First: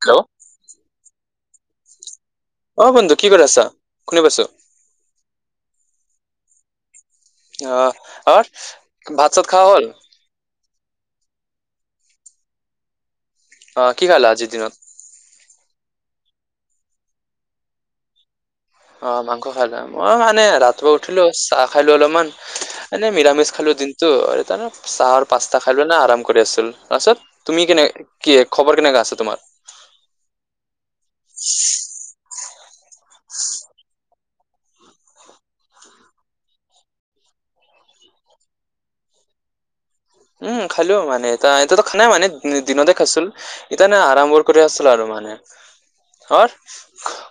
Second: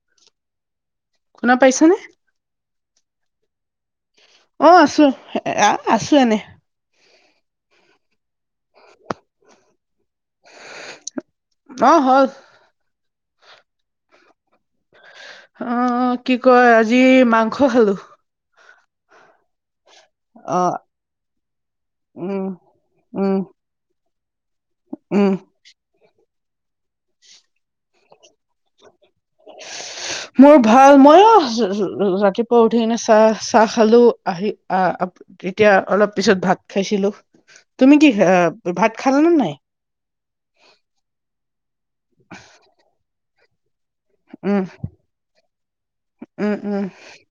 Hello. শুনা পাইছা নে? অ বন্ধু কি কৰি আছা? শুনি পাইছো অ আছো এ আছো এনে। আহ আৰু ভাত চাত খোৱা হ'ল? অঁ হল। অ কি খাল আজিৰ দিনত। অ' কি কয় আজি মাংস খালো। অ মাংস খালা। মই মানে অ ৰাতিপুৱা উঠিলো চাহ খাইলো অলপমান উম এনে উম নিৰামিষ খালো দিনটো আৰু চাহ আৰু উম পাস্তা খালো ইনে আৰম কৰি আছিল তাৰপিছত তুমি কেনেকে। মোৰ ভাল মইও ৰাতি। উঠি কেনে চাহ চাহ খালো আহি আহ তেতিয়া অলপ পিছত ভাত খাইছিলো। তুমি কি ভাত খাল নে নাই? উম খালোও মানে এ এতিয়াতো খোৱানাই মানে দিনতে খাইছিলো। ইতি নে আৰাম কৰি উম আছিলো আৰু মানে। হ উম উম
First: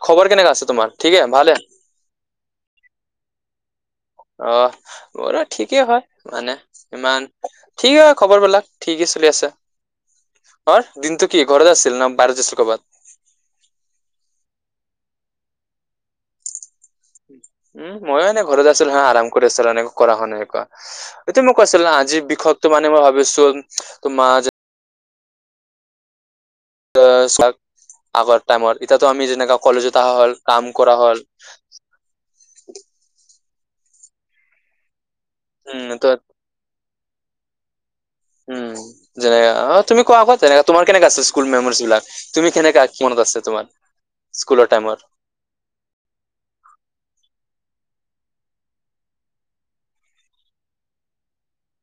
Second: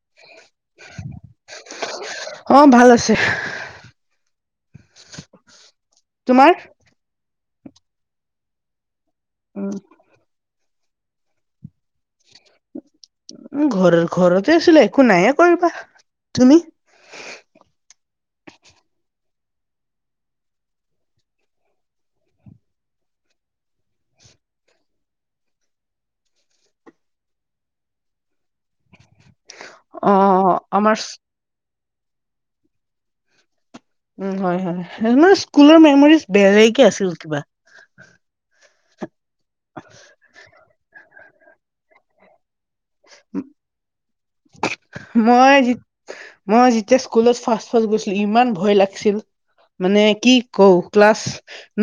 খবৰ কেনেকে আছে তোমাৰ ঠিকে ভালে। অ ভাল আছে। অ মোৰো ঠিকেই হয়, তোমাৰ মানে ইমান ঠিকেই হয় খবৰ বিলাক। ঠিকে চলি আছে, উ অ দিনটো কি ঘৰতে আছিল ন বাহিৰত আছিল কবাত? উম, ঘৰৰ ঘৰতে আছিলা একো নাই কৰিবা তুমি? উম, ময়ো এনেে ঘৰত আছিলো হ আৰাম কৰি আছিলো এনেকে কৰা হ নাই এনেকোৱা তুমি কৈছিলা। আজি বিষয়তো মানে মই ভাবি আছো তোমাৰ চ আগৰ টাইমত [unintelligible] এতিয়াতো আমি যেনেকা কলেজত অহা অ হল কাম কৰা আমাৰ হ'ল। উম হয় হয়, স্কুলৰ উম ত মেমৰিজ বেলেগে আছিল কিবা। উম, যেনে অ তুমি কোৱা আকৌ যেনেকে তোমাৰ কেনেককা আছে স্কুল মেমৰিজ বিলাক তুমি কেনে। টাইমৰ? মইজ মই যেতিয়া স্কুলত ফাষ্ট [unintelligible] গৈছিল ইমান ভয় লাগিছিল। মানে কি ক ক্লাছ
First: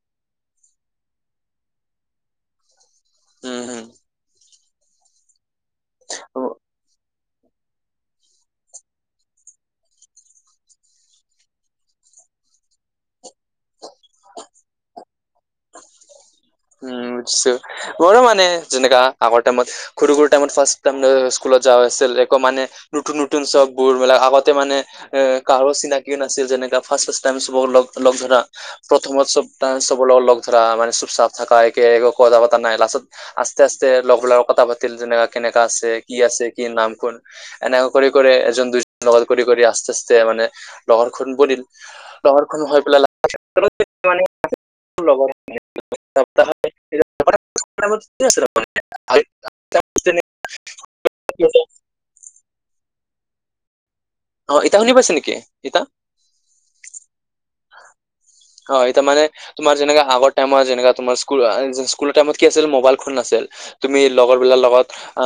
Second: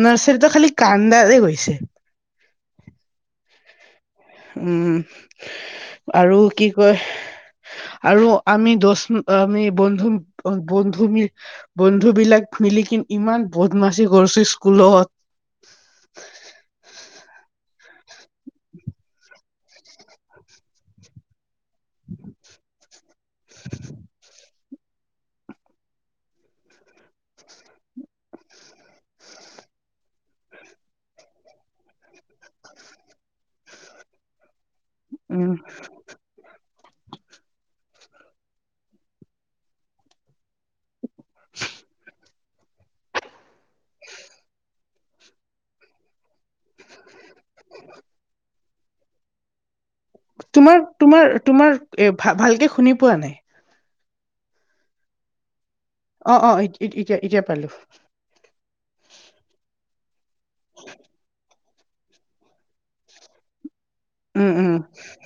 নাৰ্চাৰীটো খালি কান্দাৰে গৈছে। উম হম। উম, আৰু কি কয় আৰু। আমি দ আমি বন্ধু বন্ধু বন্ধু বিলাক মিলিকিন ইমান। [unintelligible] বদমাশি কৰিছো স্কুলত। উম। উ বুজিছো বৰ মানে যেনেকা আগৰ টাইমত সৰু টাইমত ফাৰ্ষ টাইম [unintelligible] স্কুলত যাোৱা হৈছিল একো মানে নতুন নতুন চব বোৰ মিলাক আগতে মানে। এ কাৰো চিনাকিও নাছিল, যেনে ফাষ্ট লগ ধৰা প্ৰথমত চব। [unintelligible] চব লগত লগ ধৰা মানে চুপ চাফ থাককা একে একো কথা পতা নাই লাষ্টত আস্ত আ্ত লগ ধোৱাৰ কথা পা। [unintelligible] যেনে উম কেনেকা আছে কি আছে কি নাম কোন এনে। কৰি কৰি এজন দুইজন লগ কৰি কৰি আস্তে আস্তে মানে লগৰখন পৰিল। লৰ খ হৈ পেলাই। অ [unintelligible] তোমাৰ, তোমাৰ তোমাৰ ভ ভালকে শুনি পোৱা নাই। অ' এতিয়া শুনি পাইছে নেকি? ইতা অ অ এতিয়া এতিয়া। পালো হয়, এতিাৰ মানে তোমাৰ যেনেকা আগৰ টাইমত যেনে তোমাৰ স্কুল। স্কুলৰ টাইমত কি আছিল মোবাইল ফোন নাছিল। তুমি লগৰ উম বিলাৰ উম লগত অ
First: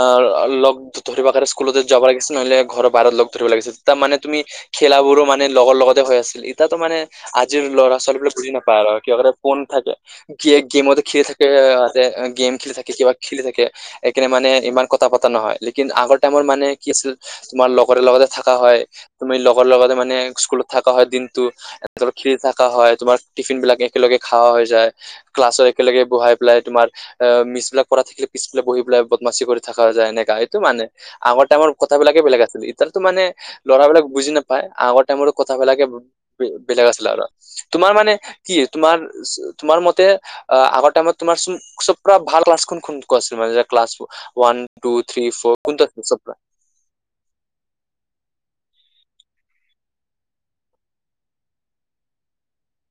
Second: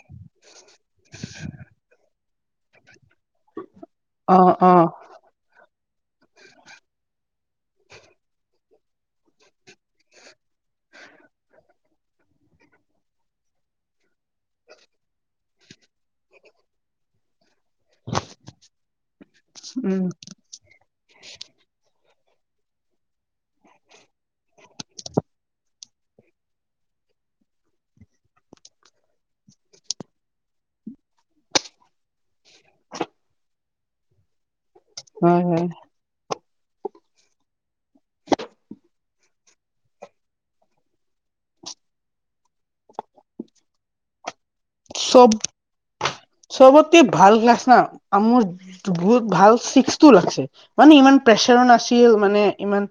লগ ধৰিবাখৰে স্কুলতে যাব লাগিছিল নহলে ঘৰৰ বাহিৰত লগ। ধৰিব লাগিছিল মানে অ তুমি অ খেলাবোৰো মানে লগৰ লগত হৈ আছিল ইতিতো মানে আজিৰ ল'ৰা ছোৱালীবিলাক বুজি নাপায় আৰু ফোন থাকে গে গেমত খেলি থাকেতে গেম খেলি থাকে কিবা খেলি থাকে সেইকাৰণে মানে ইমান কথা পতা নহয় লেকিন আগৰ টাইমৰ মানে কি আছিল তোমাৰ লগৰ হয় তুমি লগৰ লগতে উম মানে স্কুলত থাকা হয় দিনতটো খেলি থকা হয় তোমাৰ টিফিন বিলাক একেলগে খোৱা হৈ যায় ক্লাছত একেলগে বহাই পেলাই তোমাৰ [unintelligible] অ মিছ বিলাক কৰা থাকিলে পিছফালে বহি পেলাই বদমাচি কৰি থাকা যায় এনেকা এইটো মানে আগতে আমাৰ কথা বিলাকে বেলেগ আছিল এতিয়াতো মানে ল'ৰাবিলাক বুজি নাপাই আগৰ টাইমো হয় হয় কথাবিলাকে বেলেগ আছিলে আৰু তোমাৰ মানে কি তোমাৰ তোমাৰ মতে আগৰ টাইমত তোমাৰ ক্লাছকোন খন আছিল মানে ক্লাছ ওৱান টো থ্ৰী চব ফ কোনটো আছিল [unintelligible] চবতে ভাল ক্লাছ না মোৰ বহুত ভাল চিকটো লাগছে মানে ইমান প্ৰেচাৰ নাছিল মানে ইমান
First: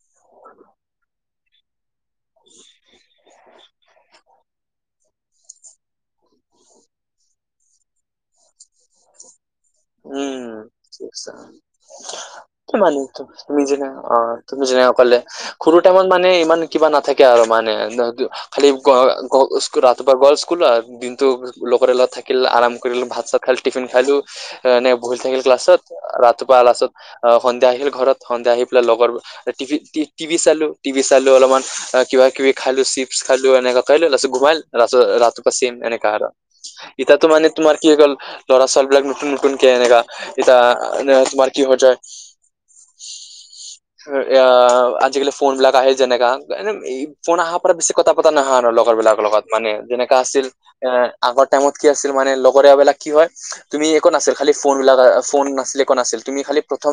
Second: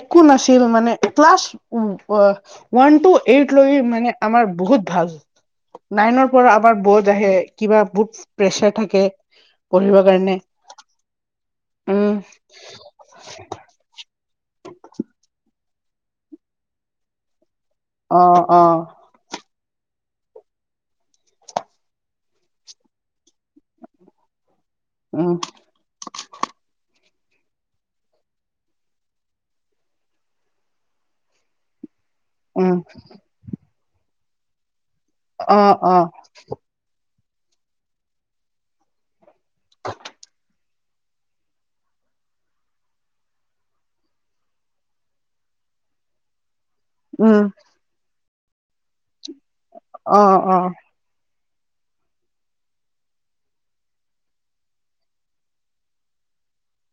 একো নাছিল মানে ক্লাছ উ ওৱান টু এইট লৈ মানে আমাৰ বহুত ভাল নাইনৰ পৰা আমাৰ বহুত আহে কিবা বহুত প্ৰেচাৰ থাকে কৰিবৰ কাৰণে উম কি মানু্হ তুমি যেনে অ তুমি যেনে অকলে সৰু টাইমত মানে ইমান কিবা নাথাকে আৰু মানে অ অ খালি গ গ ৰাতিপুৱা গাল স্কুল দিনতটো লগৰীয়া লগত থাকিলে আৰাম কৰি ভাত চাত খাই টিফিন খাইলো নাই ভুল উম থাকিল ক্লাছত ৰাতিপুৱা লাছত অ সন্ধিয়া আহিল ঘৰত সন্ধিয়া আহি পেলাই লগৰ টিভি চালো টিভি চালো অলপমান কিবা কিবি উম খালো চিপছ খালো এনেকা লাষ্টত ৰাতিপুৱা অ ছেম অ এনেকা আৰু ইতিতো মানে তোমাৰ কি হৈ গল ল'ৰা ছোৱালী বিলাক নতুন নতুন তোমাৰ কি হৈ যায় আজিকালি ফোন বিলাক আহে যেনেকা এনে ই ফোন উম অহাৰ পৰা বেছি কথা পতা নহয় আৰু লগৰ বিলাকৰ লগত মানে যেনেকা অ আছিল অ এ আগৰ টাইমত কি আছিল মানে লগৰীয়া বিলাক কি হয় তুমি একো নাছিল খালি ফোন বিলাক ফোন নাছিলে একো নাছিল তুমি খালি প্ৰথম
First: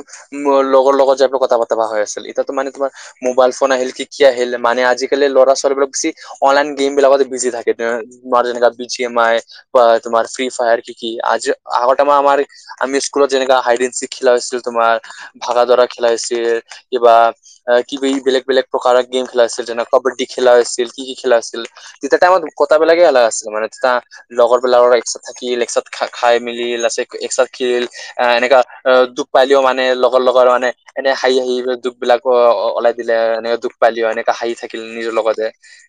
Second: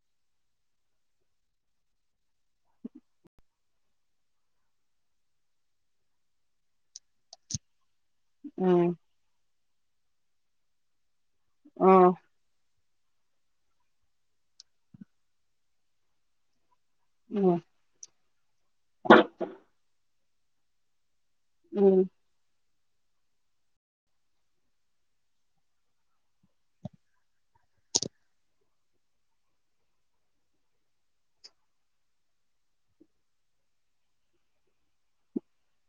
লগৰ লগত যাই পেলাই কথা বতৰা হৈ আছিল এতিয়া মানে তোমাৰ মোবাইল ফোন আহিল কি কি আহিল মানে আজিকালি ল'ৰা ছোৱালীবিলাক বেছি অনলাইন গেম বিলাকত থাকে তোমাৰ যেনেকা উম বিম আই বা তোমাৰ ফ্ৰী ফায়াৰ কি কি আজ অ আগত আমি স্কুলত যেনেকা হাইডেন চিক খেলা হৈছিল তোমাৰ ভাগা ডৰা খেলা হৈছিল কিবা উম কি বেলেগ বেলেগ প্ৰকাৰৰ গেম খেলা হৈছিল যেনে কাবাড্ডী খেলা আছিল কি কি খেলা আছিল উম তেতিয়া টাইমত কটাবিলাকে আলগ আছিল মানে তেতিয়া লগৰবিলাকৰ এক থাকি একচাত খাই মেলি [unintelligible] এক চাত খেল অ এনেককা অ ডুপ পাইলেও মানে লগৰ লগৰ মানে এনে হাঁহি হাঁহি স বিলাক ওলাই দিলে এনেকে দুখ পালে এনেকা হাঁহি থাকিলে নিজৰ লগতে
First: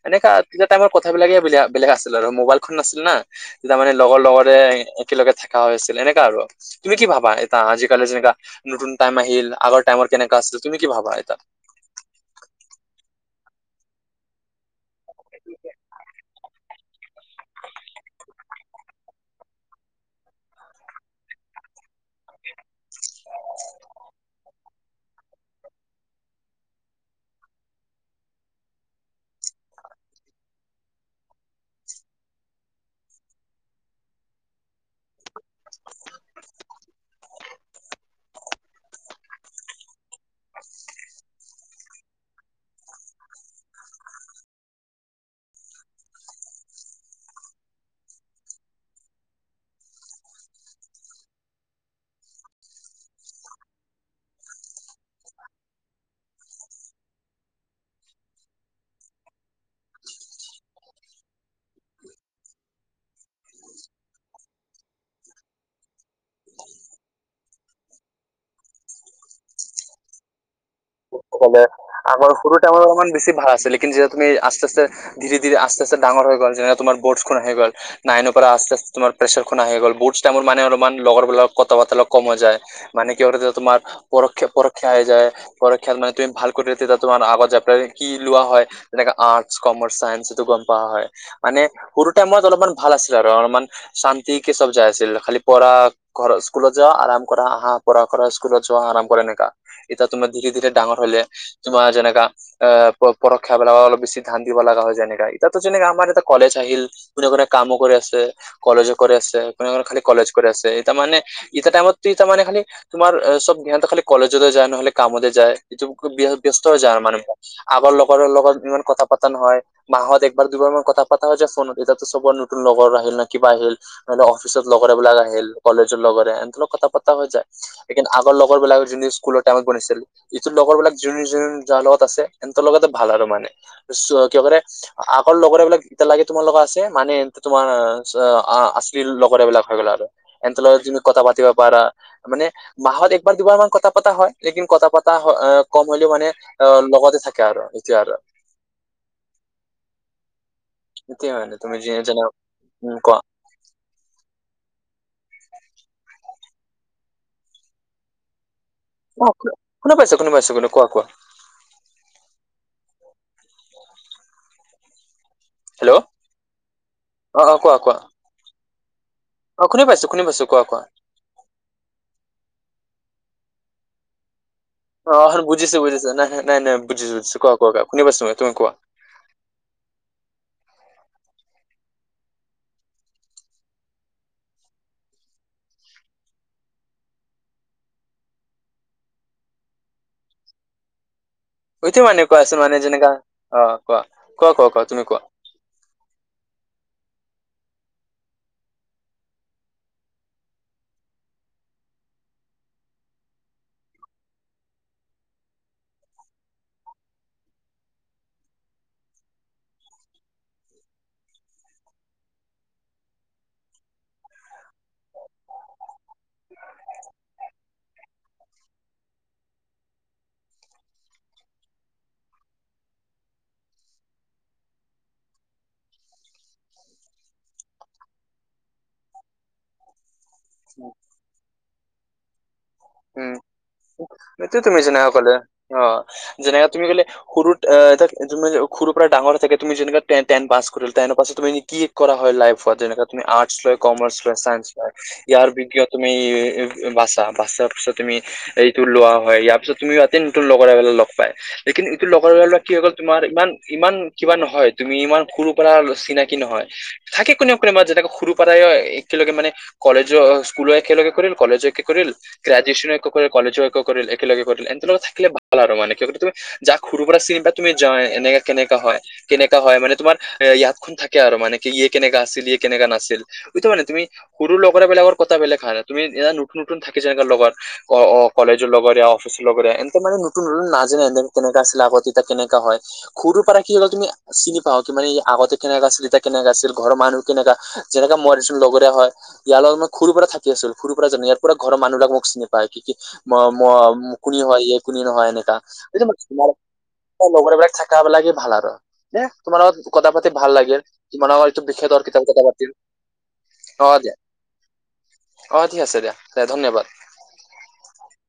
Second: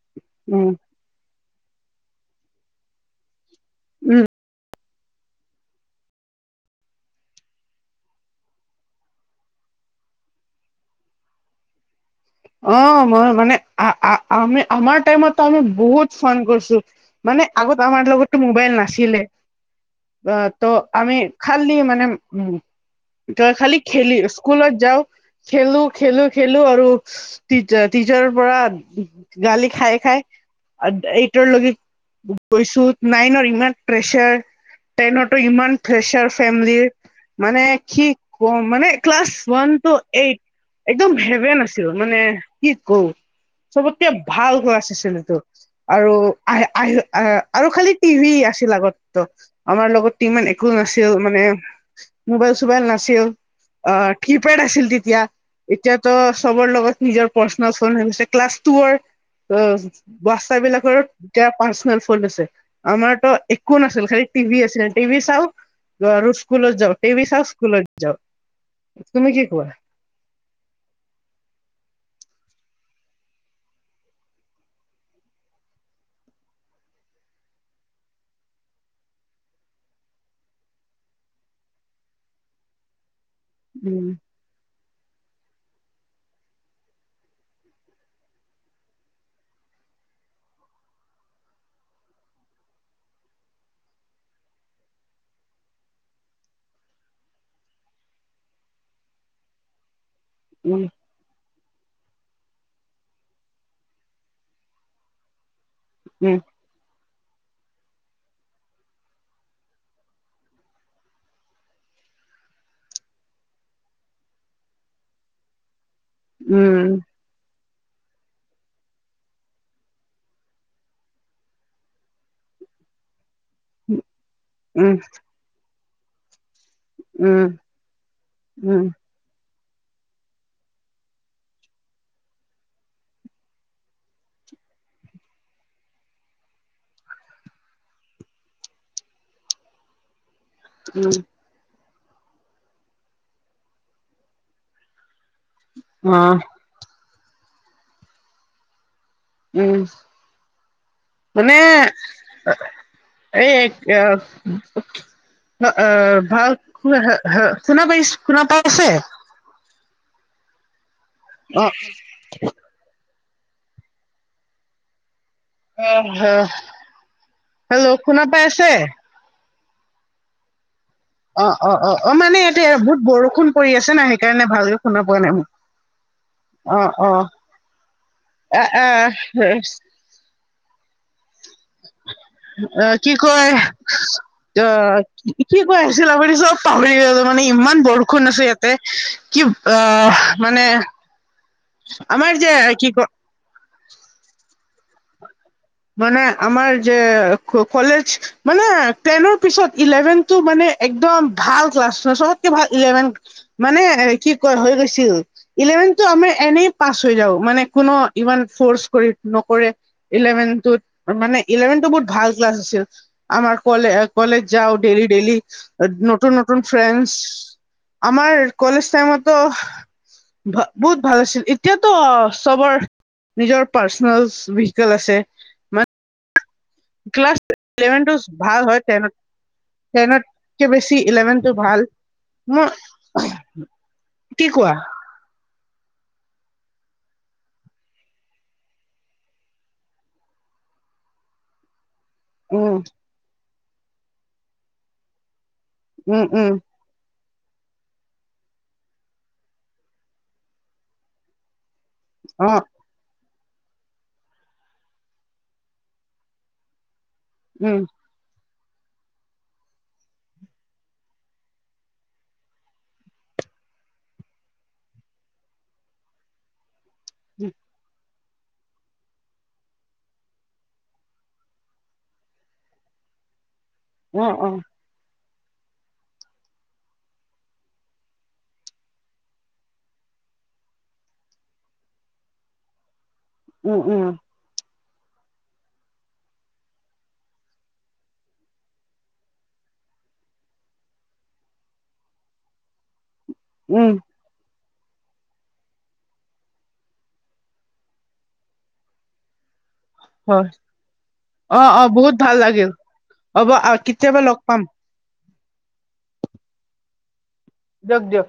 এনেকা তেতিয়া উম টাইমৰ কথাবিলাকে বেলে বেলেগ আছিল আৰু মোবাইলখন নাছিল না [unintelligible] তাৰ মানে উম লগৰ লগৰে একেলগে থাকা হৈছিল এনেকে আৰু তুমি কি ভাবা এটা আজিকালি যেনেকা নতুন টাইম আহিল আগৰ টাইমৰ কেনেকা আছিল তুমি কি ভাবা এটা অ মই মানে আমি আমাৰ টাইমতো আমি বহুত ফোন কৰিছো মান মানে আগত আমাৰ লগতটো মোবাইল নাছিলে অ ত আমি খালি মানে উম তই খালি খেলি স্কুলত যাওঁ খেলো খেলো খেলো আৰু টিচাৰ টিচাৰৰ পৰা গালি খাই খাই এইটৰ লকে গৈছো নাইন ইমান প্ৰেচাৰ টেনতো ইমান প্ৰেছাৰ ফেমিলিৰ মানে কি কম মানে ক্লাছ ওৱান টু এইট একদম হেভেন আছিলে মানে কি কওঁ চবতকে ভাল ক্লাছ আছিলে এইটো আৰু আহ আহ আহ আৰু খালি টিভি আছিল আগতো আমাৰ লগত টি একো নাছিল মানে মোবাইল চোবাইল নাছিল। অ কিপেড আছিল তিতিয়া ইতিয়াতো চবৰ লগত নিজৰ পশ্ন চন হৈছে ক্লাছ টোৱৰ ঔহ বস্তা বিলাকৰো এতিয়া পাৰ্চনেল ফন্ট আছে আমাৰতো একো নাছিল। খালি টিভি আছিৰে টিভি চাও য আৰু স্কুলত যাওঁ টিভি চাও স্কুলত যাওঁ। তুমি কি কোৱা? [inaudible] অকলে আগৰ সৰুতে আমাৰ অকমান বেছি ভাৰ আছিলে কিন যে তুমি আস্তে আস্তে ধীৰে ধীৰে আস্তে আস্তে ডাঙৰ হৈ‌ গল যেনে তোমাৰ বৌটচখন আহি গল নাইনৰ পৰা আস্তে আস্তে তোমাৰ প্ৰেচাৰখন‌ আহি গল বৌটচ টাইমৰ মানে অলমান লগৰ বোলক কতা পতা অলপ কম হৈ যায় মানে কি হয় ৰ তোমাৰ উম পৰৈক্ষা পৰৈক্ষা আহি যায়। [unintelligible] খেল মানে তু ভাল কৰিত তোমাৰ আগৰ চেপ্তাৰটো কি লোৱা হয় যেনেকে আৰ্টছ কমাৰ্চ চায়ন্স সেইটো গম পা। হয় মানে সৰু টাইমত অলপমান ভাল আছিল আৰু অলমান শান্তিকে চব যাই আছিল খালি পঢ়া ঘৰ স্কুলত যোৱা আৰাম কৰা আহা পঢ়া কৰা স্কুলত যোৱা আৰাম কৰে এনেকা এতিয়া তোমাৰ ধীৰে ধী উম ডাঙৰ হলে তোমাৰ যেনেকা এ পৰীক্ষা বিলাক অলপ বেছি ধান দিব লগা হয় যেনেকা ইতাত যেনেকে আমাৰ এটা উম কলেজ আহিল কোনে কোনে কামো কৰি আছে, কলেজো কৰে আছে কোনে কোনে খালি কলেজ কৰি আছে ইতামানে ইতা টাইমতি টামানে খালি তোমাৰ সব ধ্যানত খালি কলেজলৈ যায় নহলে কামলে যায়। ইটো বুকো ব্য ব্যস্ত হৈ উম যা মানুহে। আগৰ লগৰৰ লগত ইমান কথা পাতা নহয় মাহত একবাৰ দুইবাৰমান কথা পাতা হৈ যায় ফোনত এতিয়াতো চবই নতুনৰু। লগৰ আহিল না কিবা আহিল ধৰিল অফিচত উম লগৰবিলাক আহিল কলেজত লগৰে আহে। কথা পতা হৈ উম যায় লেকিন আগৰ লগৰ বিলাক উম জিন জিন স্কুলৰ টাইমত পৰিছিল। ইটো লগৰ বিলাক জোন জোন যাৰ লগত আছে এতৰ লগতে ভাল আৰু মানে চ কেবাৰে আক অকল লগৰেবিলাক এতিয়ালেগে তোমাৰ লগত আছে মানে তোমাৰ আশ্লি লগৰে বিলাক হৈ গ'ল আৰু। এন্ট লত তুমি উম কথা পাতিব পাৰা মানে মাহত একবাৰ দুবাৰ মান কথা পাতা হয় লেকিন কথা পাত টা হ এ কম হলেও মানে অ লগতে থাকে আৰু এতিয়া‌ আৰু। উম। সেইটোৱে মানে তুমি যেনে উম কোৱা এই অ অ ভাল শু শুনা বাইচ শুনা পা। অ শুনা পাইছো শুনা পাইছো কুনে কোৱা কোৱা। অঁ! অ হেল্ল' সে অ অ কোৱা হেলৌ কোৱা শুনা পাই আছে। অ খুনি পাইছো খুনি পাইছো কোৱা কোৱা। অ অ অ অ মানে ইয়াতে বহুত বৰষুণ পৰি আছে নাই সেইকাৰণে। ভালকে শুনা পোৱা অ নাই সে মোক। বুজিছো বুজিছো নাই নাই নাই নাই অ', বুজিছো অ', বুজিছো ক ক কোনে কৈছো তুমি কোৱা। [inaudible] চিক। অ কি কয় অ কি কৈ আছিল আপুনি চব পাহৰি গেল মানে। ইমান বৰষুণ আছো ইয়াতে কি অ মানে। সটো মানে আমাৰ যে কোৱাচোন মানে কি ক যেনেকা অ কোৱা কোৱা কোৱা কোৱা তুমি কোৱা। মানে আমাৰ যে কলেজ মানে টেনৰ পিছত ইলেভেনটো মানে একদম ভাল ক্লাছ চবতকে ভাল ইলেভেন মানে কি ক হৈ গৈছিল। ইলেভেনটো আমি এনেই পাছ হৈ যাওঁ মানে কোনো ইমান ফৰ্চ কৰি নকৰে ইলেভেন। মানে ইলেভেনটো বহুত ভাল ক্লাছ আছিল আাৰলে কলেজ যাও ডেইলি ডেইলি। নতুন নতুন ফ্ৰেণ্ডচ আমাৰ কলেজ টাইমতো ভা বহুত ভাল আছিল এতিয়াতো চবৰ নিজৰ পাৰ্চনেলচ ভিকেল আছে মানে ক্লাছ ইলেভেনটোচ ভাল হয় টেনত। টেনতকে বেছি ইলেভেনটো ভাল। মই উম কি সেটুৱে কোৱা তুমি জানা সকলোৱে। অ যেনেকা তুমি ক'লে সৰু এ এটা সৰুৰ পৰা ডাঙৰ হৈ থাকে তুমি যেনেকা টেন পাছ। কৰিল তাইনে পাছ তুমি কি কৰা হয় লাইফত উম যেনেকাে তুমি আৰ্টচ লয় কমাৰ্চ লয় ছায়েস লয় ইয়াৰ- কিয় তুমি উম উম বাচা বাচা- তাৰপিছত তুমি এইটো লোৱা হয় ইয়াৰ পিছত তুমি ইয়াতে নো লগৰ এবিলাক লগ পাই- এই কিন্তু এইটো লগৰ অ ল'ৰা কি হৈ গল তোমাৰ ইমান ইমান কিবা নহয় তুমি ইমান সৰু পৰা চিনাকি নহয় থাকে কোনে উম প্ৰেমত যেনেকৈ সৰু একেলগে মে কলেজো স্কুল একেলগে কৰিল কলেজো একে কৰিল। গ্ৰাজুৱচন এক কৰিলে কলেজো একো কৰি একেলে কৰিলে এন্ত লগত থাকিল ভাল আৰু মান কি তুমি যাক সৰুৰ পৰা চিনি পা তুমি যা এনেকে- কেনেককা হয় কেনেককাা হয় মানে তোমাৰ ইয়াতখনন থাকে আৰু মানে কি ইয়ে কেনেককাা আছিল ইয়ে কেনেককা নাছিল কতে পাৰ না মান তুমি অ অ সৰু লগৰা বেলেগ কথা বেলে খা ন তুমি নতুন নতুন থাকা। নে লগত অ কলেজৰ লগৰ অফিৰ লগৰ এনে মানে নতুন নতুন নাজানে এ কেনেককা আছিলে আ- তেতিয়া কেনেকাা হয় সৰুৰ পৰা কি উম হ'লে তুমি উম চিনি পাও- কি মানে আগতে কেনেককা আছিল এতিয়া কেনেককা আছিল ঘৰৰ মানুহ কেনেকা যেনেকা ম লগৰীয়া হয় ইয়াৰ লগতান- সৰুৰ পৰা থাকি আছিল সৰুৰ পৰা জানো ইয়াৰ পৰা ঘৰৰ মু বিিলাক মোক চিনি পায় কি কি মু উম কুনি হয়। শুনি নহয় এনেকাটো তোমাৰ লগৰবিলাক চাক বিলাকি ভাল আৰু নে তোমাৰ লগত কথা পাতি হয় ভাল লাগে কি মানাৰটো অ অ বিখ্যয়াত হৰ বহুত কিতাপ ভাল কথা পাতি। লাগিল হ'ব আহ কেতিয়াবা লগ পাম। অ ঠিক আছে দিয়া দে ধন্যবাদ- দিয়ক দিয়ক।